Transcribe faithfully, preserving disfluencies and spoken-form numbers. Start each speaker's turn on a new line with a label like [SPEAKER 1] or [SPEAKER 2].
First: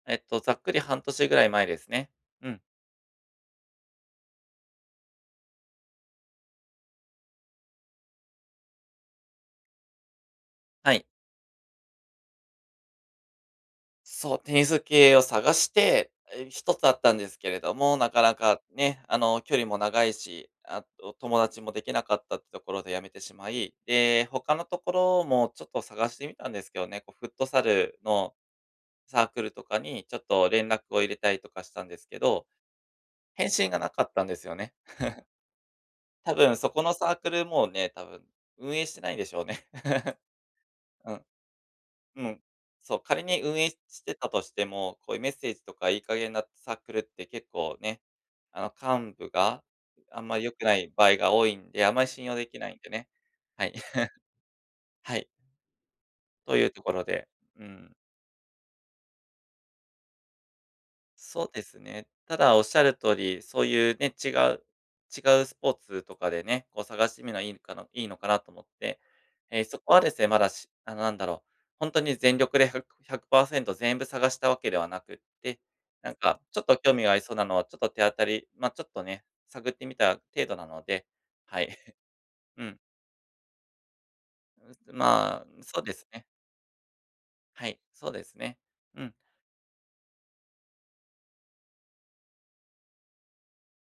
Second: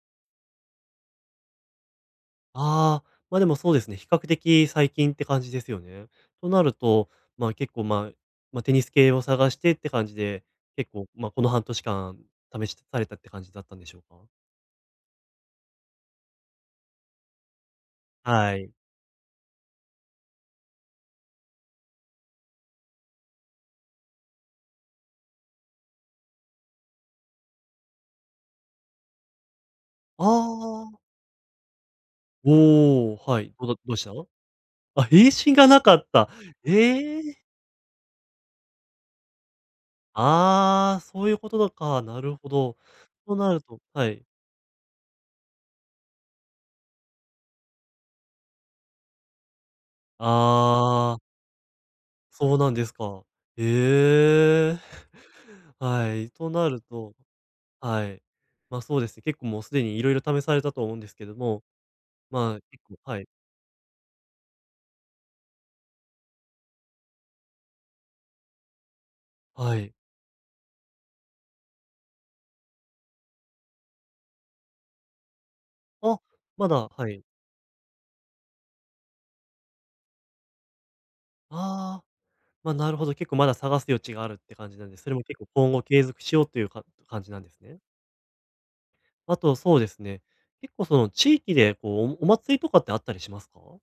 [SPEAKER 1] えっと、ざっくり半年ぐらい前ですね。うん。
[SPEAKER 2] ああ、ま、でもそうですね。比較的最近って感じですよね。となると、まあ、結構まあ、まあ、テニス系を探してって感じで、結
[SPEAKER 1] はい。
[SPEAKER 2] 構、まあ、この半年間試しされたって感じだったんでしょうか？
[SPEAKER 1] そう、テニス系を探して、え、ひとつあったんですけれども、なかな
[SPEAKER 2] は
[SPEAKER 1] か、
[SPEAKER 2] い。
[SPEAKER 1] ね、あの距離も長いし、あと友達もできなかったってところで辞めてしまい、で、他のところもちょっと探してみたんですけどね、こうフットサルのサークルとかに、ちょ
[SPEAKER 2] あ
[SPEAKER 1] っと連絡を
[SPEAKER 2] あ。
[SPEAKER 1] 入れたりとかしたんですけど、
[SPEAKER 2] おお、は
[SPEAKER 1] 返
[SPEAKER 2] い、どう
[SPEAKER 1] 信
[SPEAKER 2] だ
[SPEAKER 1] がな
[SPEAKER 2] どう
[SPEAKER 1] か
[SPEAKER 2] し
[SPEAKER 1] っ
[SPEAKER 2] た？
[SPEAKER 1] たんですよね。
[SPEAKER 2] あ、返信がなかった。
[SPEAKER 1] 多分そこのサー
[SPEAKER 2] え
[SPEAKER 1] ク
[SPEAKER 2] え。
[SPEAKER 1] ル、もうね、多分、運営してないでしょうね。
[SPEAKER 2] ああ、
[SPEAKER 1] うん。
[SPEAKER 2] そういうことなのか、な
[SPEAKER 1] う
[SPEAKER 2] る
[SPEAKER 1] ん、
[SPEAKER 2] ほど。
[SPEAKER 1] そう、仮
[SPEAKER 2] と
[SPEAKER 1] に
[SPEAKER 2] な
[SPEAKER 1] 運
[SPEAKER 2] る
[SPEAKER 1] 営し
[SPEAKER 2] とは
[SPEAKER 1] て
[SPEAKER 2] い。
[SPEAKER 1] たとしても、こういうメッセージとかいい加減なサークルって結構ね、あの幹部が、あんまり良くない場
[SPEAKER 2] あ
[SPEAKER 1] 合
[SPEAKER 2] あ。
[SPEAKER 1] が多いんで、あんまり信用で
[SPEAKER 2] そ
[SPEAKER 1] き
[SPEAKER 2] う
[SPEAKER 1] な
[SPEAKER 2] なん
[SPEAKER 1] いん
[SPEAKER 2] で
[SPEAKER 1] で
[SPEAKER 2] す
[SPEAKER 1] ね。
[SPEAKER 2] か。
[SPEAKER 1] はい。
[SPEAKER 2] ええ。
[SPEAKER 1] はい。
[SPEAKER 2] はい、と
[SPEAKER 1] とい
[SPEAKER 2] な
[SPEAKER 1] うと
[SPEAKER 2] る
[SPEAKER 1] ころ
[SPEAKER 2] と
[SPEAKER 1] で。うん。
[SPEAKER 2] はい。ま、そうですね。結構もうすでに色々試されたと思うんですけど
[SPEAKER 1] そうで
[SPEAKER 2] も、
[SPEAKER 1] すね、た
[SPEAKER 2] まあ
[SPEAKER 1] だおっし
[SPEAKER 2] 結
[SPEAKER 1] ゃる
[SPEAKER 2] 構
[SPEAKER 1] 通
[SPEAKER 2] はい。
[SPEAKER 1] り、そういうね、違う違うスポーツとかでね、こう探してみるのはいいのかないいのかなと思って、ええ、
[SPEAKER 2] は
[SPEAKER 1] そこ
[SPEAKER 2] い。
[SPEAKER 1] はですね、まだしあの何だろう、ほんとに全力でふくひゃくパーセント全部探したわけではなくって、なん
[SPEAKER 2] あ、
[SPEAKER 1] かちょっ
[SPEAKER 2] ま
[SPEAKER 1] と
[SPEAKER 2] だ
[SPEAKER 1] 興味
[SPEAKER 2] は
[SPEAKER 1] があり
[SPEAKER 2] い。
[SPEAKER 1] そうなのは、ちょっと手当たりまあちょっとね、探ってみた程度なので。はい。
[SPEAKER 2] ああ、
[SPEAKER 1] う
[SPEAKER 2] まあ、
[SPEAKER 1] ん。
[SPEAKER 2] なるほど結構まだ、探す余地があるって感じなん
[SPEAKER 1] うん、
[SPEAKER 2] です、それも結
[SPEAKER 1] ま
[SPEAKER 2] 構、
[SPEAKER 1] あ、ん、
[SPEAKER 2] 今
[SPEAKER 1] そ
[SPEAKER 2] 後
[SPEAKER 1] うで
[SPEAKER 2] 継
[SPEAKER 1] す
[SPEAKER 2] 続
[SPEAKER 1] ね。
[SPEAKER 2] しようというか感じなんです
[SPEAKER 1] はい、
[SPEAKER 2] ね。
[SPEAKER 1] そうですね。うん。
[SPEAKER 2] あとそうですね。結構その、地域でこうおお祭りとかってあったりしますか？